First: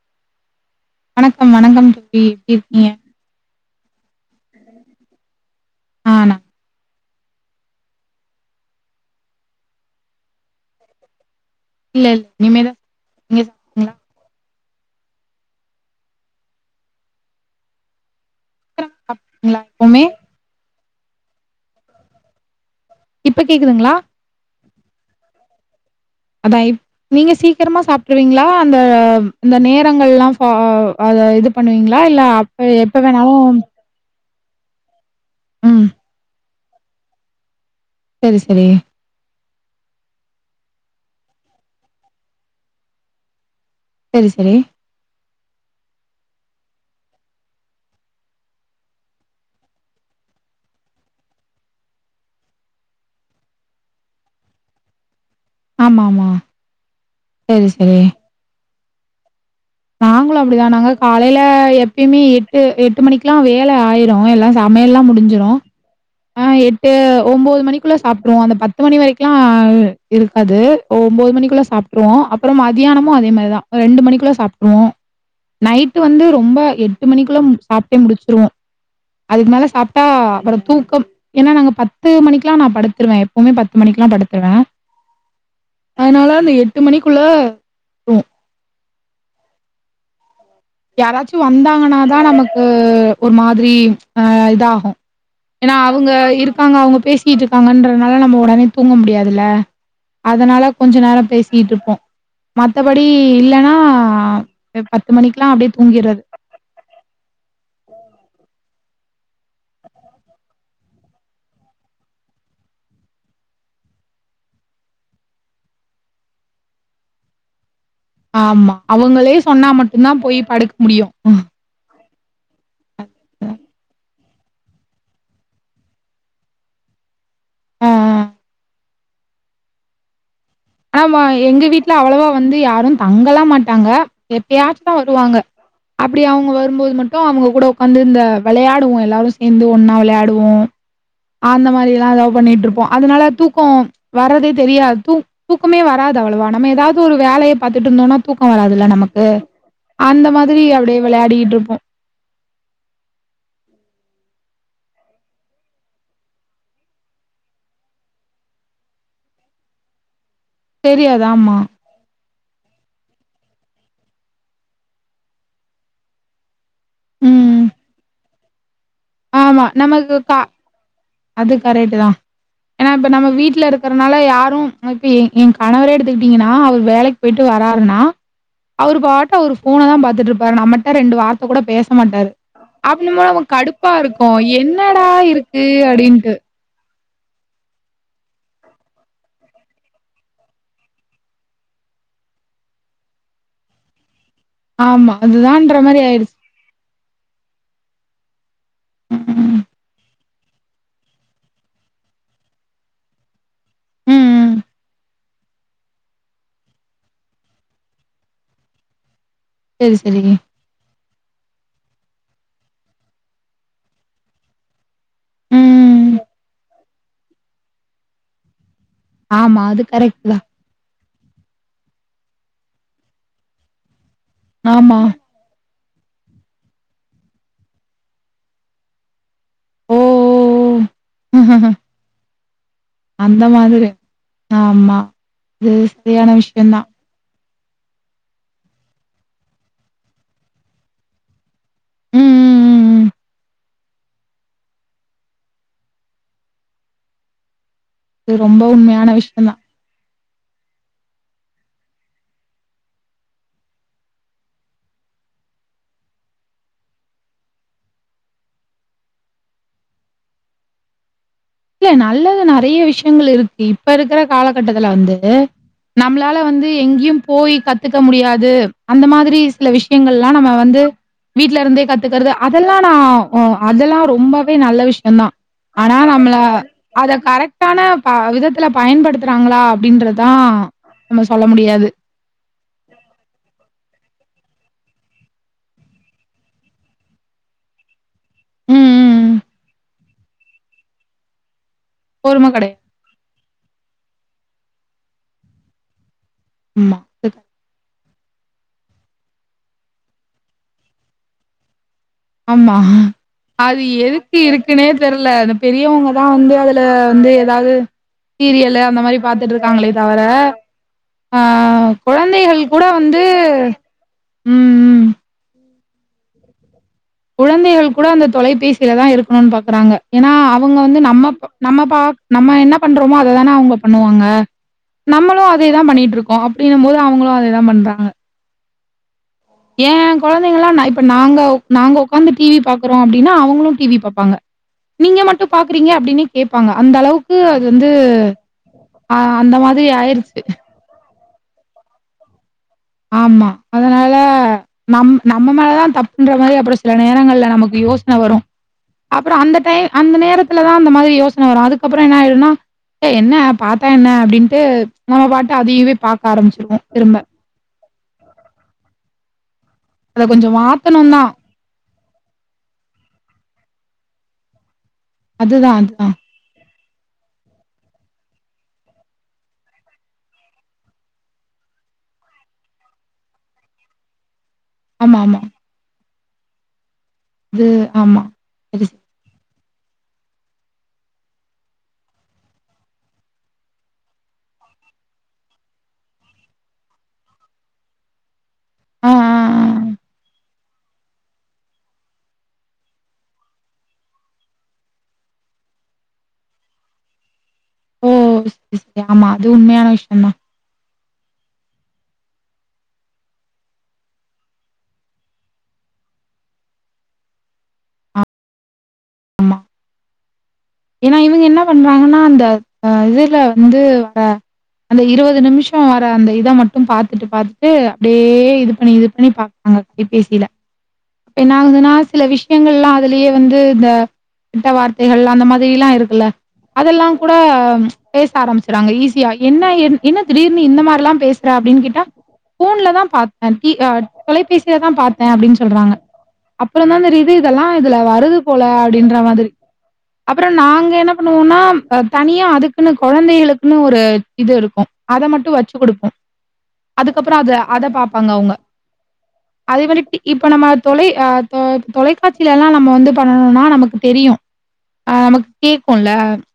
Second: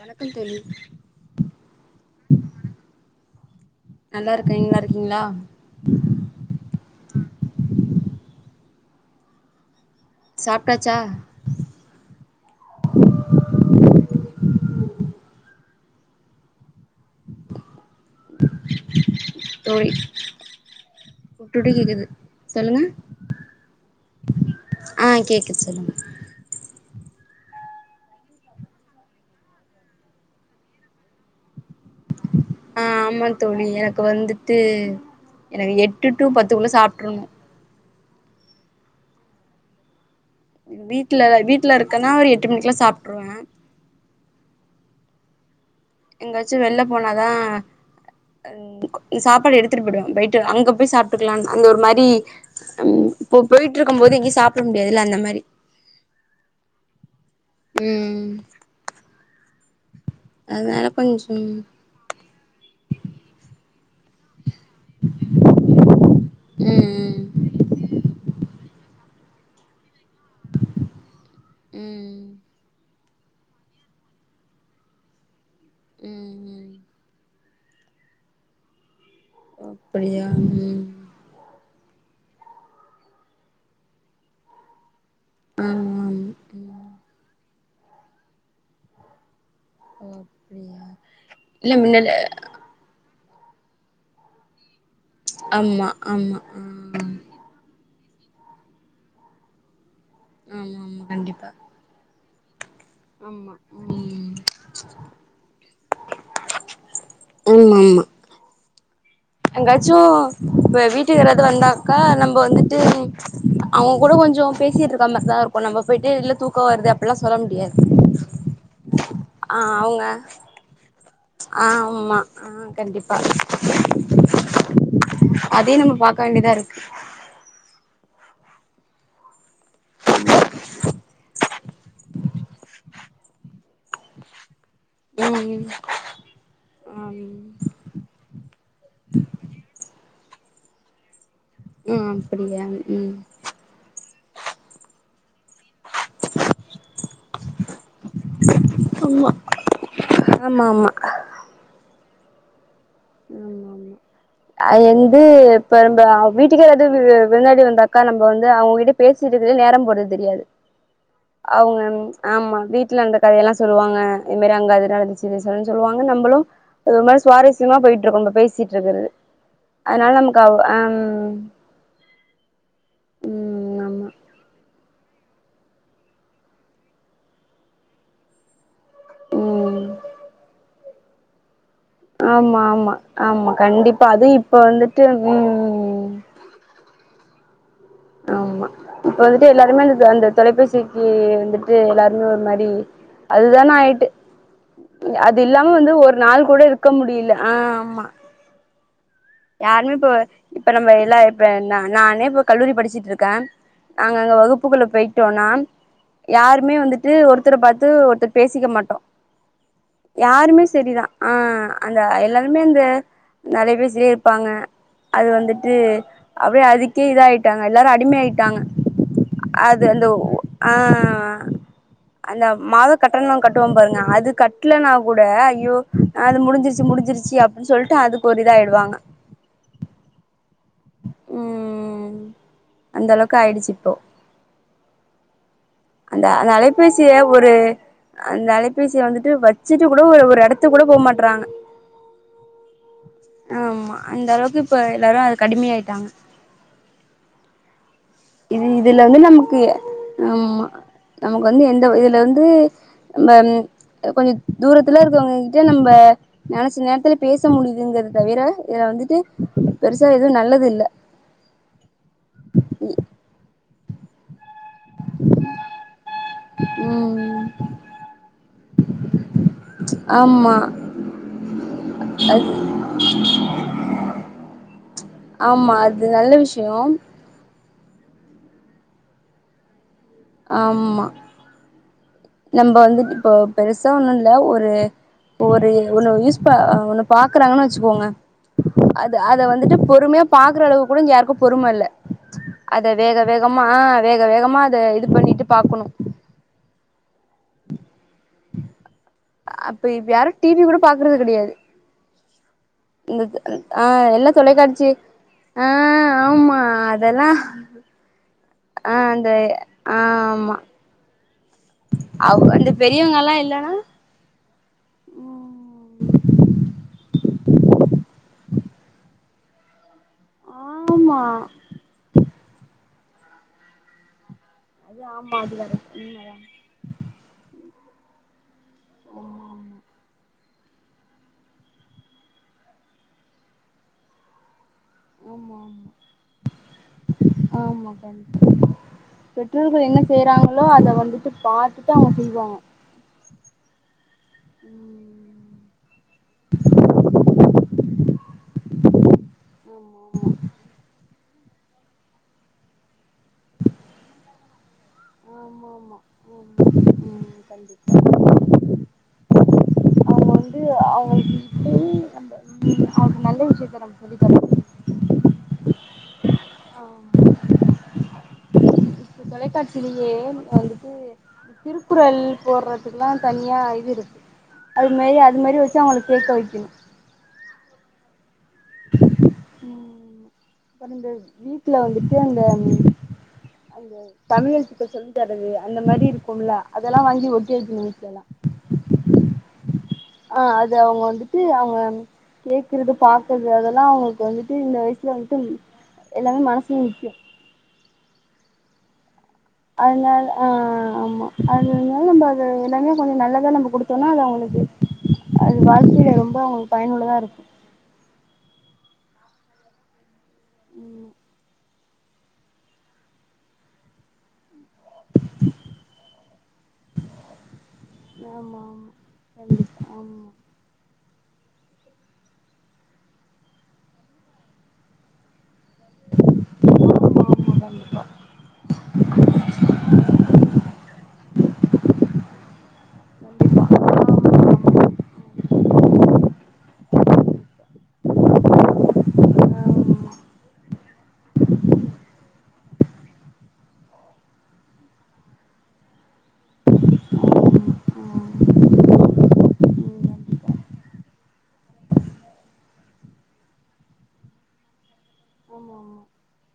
வணக்கம் தோழி வணக்கம் வணக்கம் தோழி எப்டி இருக்கீங்க நல்லாருக்கே நீங்க நல்ல இருக்கிங்ளா ஆ நா சாப்ட்டாச்சா இல்ல இனிமே நீங்க சாப்ட்டீங்களா? சீக்கிரமா சாப்ட்ருவீங்களா தோழி எப்பவுமே? விட்டுவிட்டு கேக்குது சொல்லுங்க இப்ப கேக்குதுங்ளா ஆ கேக்குது சொல்லுங்க அதா இப் நீங்க சீக்கரமா சாப்ட்ருவிங்களா அந்த இந்த நேரங்கள்லா ஃபா அது இது பண்ணுவீங்ளா இல்ல ஆப் ஆ ஆமா தோழி எனக்கு வந்துட்டு எனக்கு ம். எட்டு டூ பத்துக்குள்ள சாப்ட்ருணு செரி செரி வீட்லல வீட்ல இருக்கன்னா ஒரு எட்டு மணிக்குலா சாப்ட்ருவே செரி செரி எங்காச்சு வெள்ல போனாதா சாப்பாடு எடுத்துட்டு போயிடுவ போயிட்டு அங்க போய் சாப்ட்டுக்கலான்னு அங்க ஒரு மாரி ம் இப்போ போயிட்ருக்கு போது எங்கயு சாப்ட முடியாதுல்ல அந்த மாரி ஆமா ஆமா செரி செரி ம் நாங்களு அப்டிதா அதனால நாங்க காலேல கொஞ்சம் எப்பயுமே எட்டு எட்டு மணிக்கெல்லா வேல ஆயிரும் எல்லா சமயல்லாம் முடிஞ்சிடு ஆ எட்டு ம் ஒன்பது மணிக்குள்ள சாப்ட்ருவோ அந்த பத்து பத்து மணி வரைக்குலாம் இருக்காது ஒன்பது மணிக்குள்ள ம் சாப்ட்ருவோம் ம் அப்பறம் மதியானமும் அதே மாரி தா ரெண்டு மணிக்குள்ள சாப்டுருவோ நைட்டு வந்து ம் ரொம்ப ம் எட்டு மணிக்குள்ள சாப்ட்டே முடிச்சிருவோ அதுக்கு மேல சாப்ட்டா அப்படியா அப்பற ம் தூக்கம் ஏன்னா நாங்க பத்து மணிக்கெல்லாம் நா படுத்துருவேன் எப்பமே பத்து மணிக்கல்லா படுத்துருவே ஆமா அதனால அந்த ஆமா எட்டு ம் மணிக்குள்ள ஒ யாராச்சு வந்தாங்கன்னாதா நமக்கு ஒரு மாதிரி ஆ இதாகும் ஏன்னா ஆமா அவங்க ஆமா ஆ இருபாங்க அவங்க பேசிட்டு இருக்காங்கன்றதுனால நம்ம ஒடனே தூங்க முடியாதுல அதனால ஆமா கொஞ்ச ஆமா நேர கண்டிப்பா பேசிட்டுருப்போ மத்தபடி ஆமா இல்லன்னா ம் பத்து மணிிக்கல்லாம் அப்டியே தூங்கிறது ஆமா ஆமா எங்காச்சும் இப்ப வீட்டுக்காராவது வந்தாக்கா நம்ம வந்துட்டு அவங்க கூட கொஞ்சம் பேசிட்டு இருக்கா மாரிதா இருக்கும் நம்ம போயிட்டு இல்ல தூக்கம் வருது அப்பல்லாம் சொல்ல முடியாது ஆமா அவங்களே ஆ சொன்னா மட்டு அவங்க தா போய் படுக்க முடியும் ஆ ஆமா ஆ கண்டிப்பா அதே நம்ம பாக்க வேண்டியதா இருக்கு அ ஆமா எங்க வீட்ல அவ்வளவா வந்து யாரும் தங்கலாம் மாட்டாங்க எப்பயாச்சும் தா வருவாங்க ம் ம் அப்டி அவங்க வரும்போது மட்டு ஆம் அவங்க கூட வந்து இந்த வெளையாடுவோம் எல்லாரரு சேந்து ஒன்னா வெளையாடுவோம் அந்த ஆ மாதிரிலா ஏதாது அப்படியா பண்ணிட்டுருப்போம் ம் அதனால தூக்கம் வர்தே தெரியாது தூ தூக்கமே வராது அவ்ளோவா நம்ம ஏதாது ஒரு வேலைய பாத்துட்டுருந்தோம்னா தூக்கம் வராதுல்ல நமக்கு அந்த மாரி ஆமா ஆமா அப்டியே வெளையாடிட்டுருப்போம் ஆமா ஆமா அது வந்து இப்ப ந வீட்டுக்கு ஏதாது விருந்தாளி வந்தாக்க நம்ம வந்து அவங்கிட்ட பேசுறது நேர போறது தெரியாது தெரியாது. ஆமா. அவங்க ஆமா வீட்ல இந்த கதயல்லா சொல்லுவாங்க இது மாரி அங்க அதுன நடச்சு சொல்லுவாங்க நம்மளும் அது ஒரு மாரி ம். சுவாரஸ்யமா போயிட்டுருக்கு நம் பேசிட்டுருக்கறது ஆமா. அதனால நமக்கு அம் கரெகட்டு தா ஏன்னா இப்ப நம்ம வீட்ல ம் இருக்குறனால யாரும் இப்ப என் என் கணவரே எடுத்துக்கிட்டீங்கன்னா அவரு வேலைக்கு போயிட்டு வராருன்னா அவரு பாட்டு அவரு ஆமா போன ம் தா பாத்துட்டுருப்பாரு நம்மட்ட ரெண்டு வார்த்த இப்ப கூட பேச மாட்டாரு ஆமா ஆமா அப் ஆமா நம் கடுப்பா கண்டிப்பா இருக்கு அதுவு இப்ப வந்துட்டு என்னடா இருக்கு ம் அப்டின்னுட்டு ஆமா இப்ப வந்துட்டு எல்லாருமே அந்த அந்த தொலைபேசிக்கு வந்துட்டு எல்லாருமே ஒரு மாரி அதுதானு ஆயிட்டு ஆமா. அது இல்லாம அதுதான்ற வந்து மாரி ஒரு ஆயிடுச்சு. நாள் கூட இருக் க முடில ஆ ஆமா ம். யாருமே இப்ப இப்ப நம்ம எல்லா இப்ப நானே இப்ப கல்லூரி படிச்சுட்டுருக்கேன் ம். நாங்க அங்க ம். வகுப்புக்குள்ள போயிட்டோனா யாருமே வந்துட்டு ஒருத்தர பார்த்து ஒருத்தர் பேசிக்க மாட்டோம் சரி, சரி. யாருமே சரிதான் ஆ அந்த எல்லாருமே அந்த நெறைய பேர் சி ப்பாங்க அது வந்துட்டு ம். அப்டியே அதுக்கே இதாயிட்டாங்க எல்லாரு அடிமை ஆயிட்டாங்க ஆமா. அது அந்த கரெக்ட் ஒ தான். அ அந்த மாத கட்டணோ கட்டுவோம் பாருங்க அது க லனா ஆமா. கூட அய்யோ அது முடிஞ்சிருச்சு முடிஞ்சிருச்சு அப்டின்னு சொல்லிட்டு அதுக்கு ஒரு இதாயிடுவாங்க ஓ! ஓ! ம் அந்த அளவுக்கு ஆயிடுச்சு இப்போ ஆமா. அது அந்த சரியான அந்த விஷயம் தான். அளப்பில் த்தில ஒரு அந்த அலைபேசிய வந்துட்டு வெச்சுட்டு கூட ஒரு ஒரு எடத்து கூட போ மாட்றாங்க ம், ம், ம். ஆமா அந்த அளவுக்கு இப்ப எல்லாரு அதுக்கு அடிமை ஆயிட்டாங்க அது ரொம்ப இது இதுல உண்மையான வந்து விஷயம் நமக்கு தான். ஆமா நமக்கு வந்து எந்த இதுல வந்து நம்ம கொஞ்சோ தூரத்துல இருக்கவங்க கிட்ட நம்ப நெனைச்ச நேரத்துல பேச முடியுதுங்கறத தவிர இதுல வந்துட்டு பெருசா எதுவு நல்லது இல்ல இல்ல நல்லது நெறைய விஷ்யங்கள் இருக்கு இப்ப இருக்கிற காலகட்டத்துல வந்து நம்மளால வந்து எங்கேயும் ம் போய் கத்துக்க முடியாது அந்த மாதிரி சில விஷ்யங்கள் எல்லா நம்ம ஆமா வந்து வீட்ல இருந்தே கத்துக்கறது அதெல்லா அதெல்லா நா அதெல்லா ரொம்பவே நல்ல விஷ்யம்தான் ஆனா நம்மள யோம் அத கரெக்டான விதத்துல பயன்படுத்துறாங்ளா அப்டின்றதா நம்ம சொல்ல முடியாது நம்ப வந்துட்டு இப்போ பெருசா ஒண்ணு இல்ல ஒரு ஒரு ஒன்ன யூஸ் பா ஒன்னு பாக்குறாங்கன்னு வெச்சுகோங்க ம், அத ம். அத வந்துட்டு பொறுமயா பாக்குற அளவுக்கு கூட இங்க யாருக்கு பொறும இல்ல பொரும கெட அத வேக வேகமா அ வேக வேகமா அத இது பண்ணிட்டு பாக்கணு அம்மா அப்ப இப் யாரு டி வி கூட பாக்கறது கெடயாது ஆமா அது ஆ எல்லா எதுக்கு இருக்குனே தொலைக்காட்சி தெர்ல அந்த ஆ பெரியவங்கதா வந்து ஆமா அதுல அதெல்லா வந்து அதாவது சீரியலு அந்த மாரி பாத்துட்டு இருக்காங்ளே தவர ஆமா அ அவ் கொழந்தைகள் அந்த கூட வந்து பெரியவங்கல்லா ம் ஆ கொழந்தைகள் கூட அந்த தொலைபேசிலதா இருக்கணுன் பாக்குறாங்க ஏனா அவுங்க வந்து ஆமா நம்ம நம்ம பா நம்ம என்ன பண்றமோ அததான அவுங்க பண்ணுவாங்க அது ஆமா நம்மளு அது அதேதா கரெக்ட் பண்ணீட்டிருக்கோ அப்டின்னும்போது அவங்களு அதேதா பண்றாங்க ஆமாமா என் கொழந்தைங்கள்ளா நா இப்ப நாங்க நாங்க உக்காந்து டி வி பாக்குறோ அப்டினா அவுங்களு டி வி பாப்பாங்க நீங்க மட்டும் ஆமா ஆமா பாக்றீங்க ஆமா அப்டின்னே கேப்பாங்க அந்த அளவுக்கு அது வந்து ஆமா ஆமா கண்டிப்பா அ அந்த பெற்றோர்கள் மாதிரி என்ன ஆயிருச்சு. செய்யறாங்ளோ அத வந்துட்டு பாத்துட்டு அவுங்க செய்வாங்க ஆமா அதனால நம் நம்ம ம் மேலதான் தப்புன்ற மாரி அப்றோ சில நேரங்கள்ல நமக்கு யோசனை வரு அப்றோ அந்த டைம் ஆமா அந்த நேர த்துலதான் அந்த மாரி யோசனை வரு அதுக்கப்றோ என்ன ஆயிடுனா என்ன பாத்தா என்ன அப்டின்ட்டு நம்ம பாட்டு ஆமா அதைவே ஆமா ஆமா பாக்க ஆமா ஆரம்பிச்சிருவோ திரும்ப ம் கண்டிப்பா அத அவங்க கொஞ்சோ வந்து மாத்தணும்தான் அவனுக்கு நல்ல விஷ்யத்த நம்ம சொல்லித்தர அதுதான் அதுதான் ஆ தொலைகாட்சிலேயே வந்துட்டு திருக்குறள் போடுறதுக்லா தனியா இது இருக்கு அது மாரி ஆமாமா. அது மாரி வச்சு அவங்கள கேக்க வக்கணு இது ஆமா இது தொரந்து வீட்ல வந்துட்டு அந்த அந்த தமிழ் எழுத்துகள் சொல்லி தரது அந்த மாரி இருக்கும்ல அதெல்லா வாங்கி ஒட்டி வைகனு வீட்ல எல்லா ஆ, ஆ, ஆ. ஆ அது அவுங்க வந்துட்டு அவுங்க கேக்குறது பாக் றது அதெல்லா அவுங்ளுக்கு வந்துட்டு இந்த வயசுல வந்துட்டு எல்லாமே மனசுல நிக்கு ம் செரி செரி ஆமா அது உண்மையான விஷ்யந்தா அதுனால நம்ம அது எல்லாமே கொஞ்ச நல்லதா நம்ம குடுத்தோனா அது அவங்ளுக்கு அது வாழ்க்கையில ரொம்ப அவுங்ளுக்கு பயனுள்ளதா இருக்கு ம் ஏனா இவங்க என்னப் பண்றாங்கனா அந்த அ இதுல வந்து வர அந்த இருவது நிமிஷம் வர அந்த இத மட்டு பாத்துட்டு பாத்துட்டு அப்டியே இது ஆமாம் பண்ணி இது பண்ணி பாப்பாங்க ஆமாம் கைபேசில இப்ப என்னாகுதுனா சில விஷயங்கள்லா அதுலேயே வந்து இந்த கெட்ட வார்த்தைகள் அந்த மா ரில்லா இருக்குல்ல அதெல்லா கூட கண்டிப்பா பேச ஆரம்பிச்சறாங்க ஈஸியா என்ன என்ன திடீர்னு இந்த மாரில்லா பேஸ் ற அப்டின்னு கேட்டா ஃபோன்ல தா ஆமாம் ஆமாம் பாத்தே டி ஆமாம் கண்டிப்பா தொலைபேசில தா கண்டிப்பா பாத் த அப்டின்னு சொல்றாங்க அப்றந்தா தெரியுது இதெல்லா இதுல வருது போல அப்டின்ற மாதிரி அப்பற நாங்க என்ன பண்ணுவோனா தனியா அதுக்குன்னு கொழந்தைகளுகுன்னு ஒரு இது இருக்கு அத மட்டு வச்சு குடுப்போ ஆமாம் அதுக்கப்றோ ஆமாம் அத அத பாப்பாங்க ஆமாம் அவுங்க அது மாரி டி இப்போ நம்ம தொலை தொ தொலைக்காட்சியில எல்லா நம்ம வந்து பண்ணணுனா நமக்கு தெரியு ஆ நமக்கு கேக்குல்ல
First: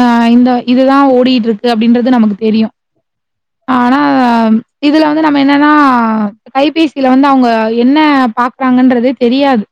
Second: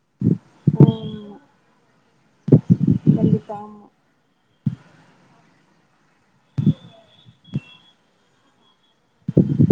ஆ இந்த இதுதா ம் ஓடிட்டு இருக்கு அப்டின்றது நமக்கு தெரியு இருக்கா ஆ இதுல வந்து நம்ம என்னன்னா கைபேசில வந்து அவுங்க என்ன பாக்குறாங்கன்றதே தெரியாது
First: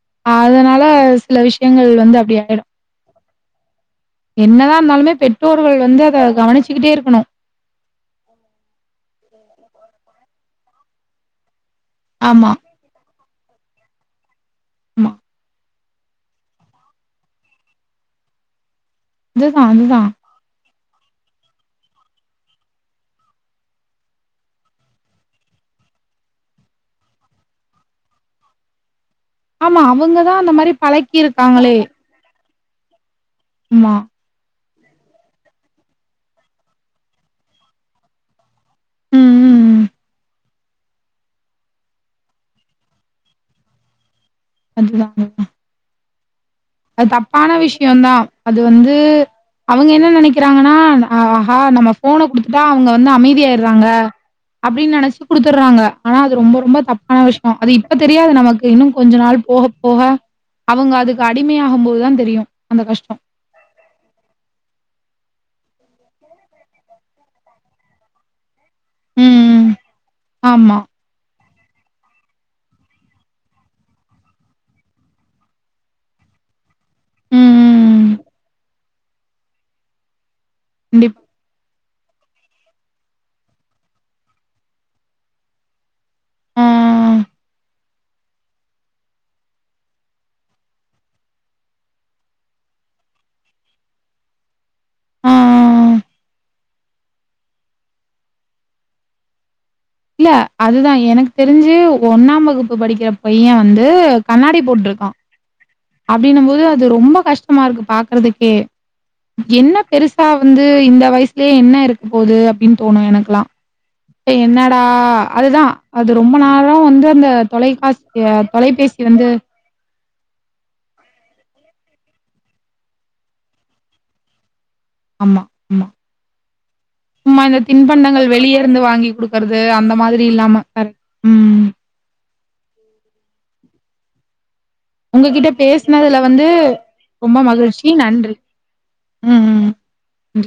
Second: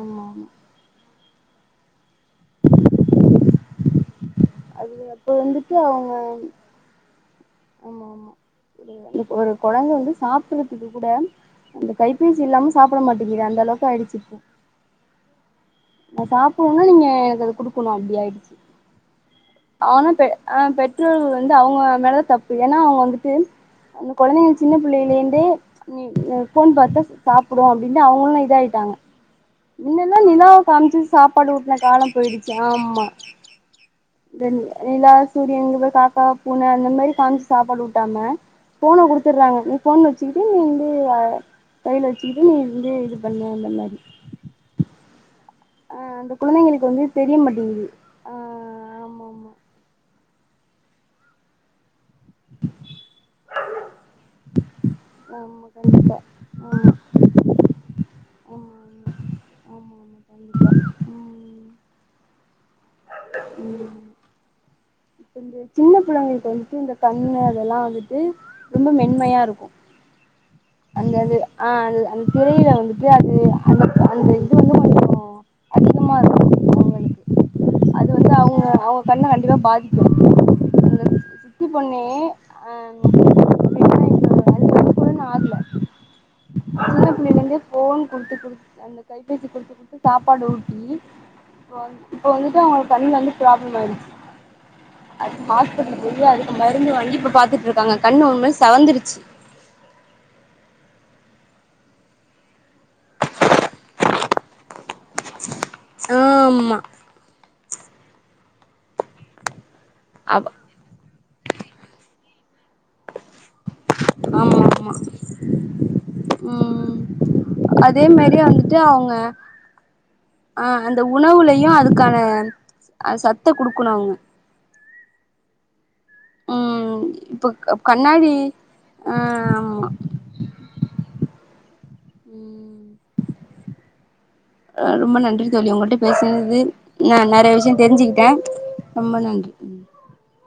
ஆமாம் ஆமாம் கண்டிப்பா ஆமாம் ஆமாம் ஆமாம் அதனால சில விஷ்யங்கள் வந்து அப்டி ஆயிடு என்னதா அது இருந்தாலுமே அப்போ வந்துட்டு பெற்றோர்கள் வந்து அத கவனிச்சுக்கிட்டே இருக்கணு ஆமா ஆமா இப்ப ஒரு கொழந்த வந்து சாப்டுறதுக்கு கூட அந்த கைப்பேசி ஆமா, இல்லாம சாப்ட மாட்டேங்கிது அந்தளவுக்கு ஆயிடுச்சு இப்போ ஆமா நா சாப்னுன்னா நீங்க எனக்குது குடுக்கணு அப்டி ஆயிடுச்சு அதுதான், அதுதான். ஆனா பெ ஆ பெற்றோர்கள் வந்து அவுங்க மேல தப்பு ஏனா அவுங்க வந்துட்டு அந்த கொழந்தைகள் சின்ன பிள்ளைலேந்தே நீ ஃபோன் பாத்தா சாப்டு அப்டின்னு அவுங்களு இத ஆயிட்டாங்க ஆமா முன்னல்லா அவங்க தான் அந்த நிலாவ மாரி காம்ச்சு சாப்பாடு ஊட்ன பழக்கியிருக்காங்களே. காலம் போயிடுச்சு ஆம்மா ஆமா இந்த நிலா சூரியன் இங்க காக்கா பூன அந்த மாரி காமிஞ்சி சாப்பாடு ஊட்டாம ஃபோன ம், குடுத்தறாங்க ம், நீ ம். ஃபோன வச்சிக் நீ வந்து அ கையில வச்சிகிட்டு நீ வந்து இது பண்ணு அந்த மாரி அது தாங்க ஆ அந்த குழந்தைகளுக் அது தப்பான விஷ்யொதா அது வந்து ஆமா ஆமா அவங்க என்ன நனைக்கிறாங்கன்னா ஆஹா நம்மஸ் ஃபோன குடுத்துட்டா அவங்க வந்து அமைதி ஆயிட்றாங்க அப்டின்னு நெனைச்சு ஆமா குடுத்துட்றாங்க கண்டிப்பா ஆனா அது ரொம்ப ரொம்ப தப் பா விஷயொ அது இப்ப தெரியாது நமக்கு ஆமா இன்னு கொஞ்ச நாள் போக ஆமா ஆமா போக ஆமா கண்டிப்பா அவங்க அதுக்கு அ ம் டிமையாகும்போதுதா தெரியு அந்த கஷ்டொ ம் இப்ப இந்த சின்ன பிள்ளங்க கிஞ்ஞ வந்துட்டு இந்த கண்ணு அதெல்லா வந்துட்டு ரொம்ப ம், மென்மையா இருக்கு ம். ஆமா. அந்த அது ஆ அந் அந்த துரையில வந்துட்டு அது அந்த அந்த இது வந்து கொஞ்சோ அதிகமா இருக்கு அவங்களுக்கு ம், அது ம். வந்து அவங்க அவங்க கண்ண கண்டிப்பா பாதி கண்டிப்பா பண்ணே ஆ [inaudible] வேல செஞ்சு கூட நா ஆகல ஆ, சின்ன பிள்ளைங்க வந்து ஃபோன் குடுத்து குடுத்து அந்த கைபேசி குடுத்து குடுத்து சாப்பாடு ஊட்டி இப்ப வந் இப்போ வந்துட்டு அவங்களோட கண்ணுல வந்து ப்ராப்ளம் ஆயிடுச்சு ஆ, ஆ. அது ஹாஸ்பிடல் போயி அதுக்கு மருந்து வாங்கி இப்ப பாத்துட்ருக்காங்க கண்ணு ஒரு மாயி செவந்துருச்சு இல்ல அதுதா எனக்கு தெரிஞ்சு ஒன்னாம் வகுப்பு படிக்குற பைய வந்து கண்ணாடி போட்ருக்கா அப்டின்னம் போது ஆமா அது ரொம்ப கஷ்டமா இருக்கு பாக்குறதுக்கே என்ன பெருசா ஆமா வந்து இந்த வயசுலயே என்ன இருக்கு போகுது அப்டின்னு தோணு எனக்கெல்லா இப்ப என்னடா ஆமா அதுதா அது ரொம்ப நேரோ ம் வந்து அந்த அதே தொலைக்காட்சிய மாரி வந்துட்டு தொலைபேசி அவங்க வந்து ஆ அந்த உணவுலையு அதுக்கான சத்த குடுக்கணு அவுங்க அமா அமா ம் சும்மா இப்ப இந்த தின்பண்டங்கள் கண்ணாடி வெளியே இருந்து வாங்கி ஆ குடுக்கறது ஆமா அந்த மாதி வியில்லாம கரெக் ம் ம் அ ரொம்ப நன்றி உங்ககிட்ட தோழி உங்கட்ட பேசினதுல வந்து பேசுறது ந ரொம்ப நறைய விஷய மகிழ்ச்சி. தெரிஞ்சுக்கிட்டே நன்றி. ரொம்ப நன்றி ம் நன்றி.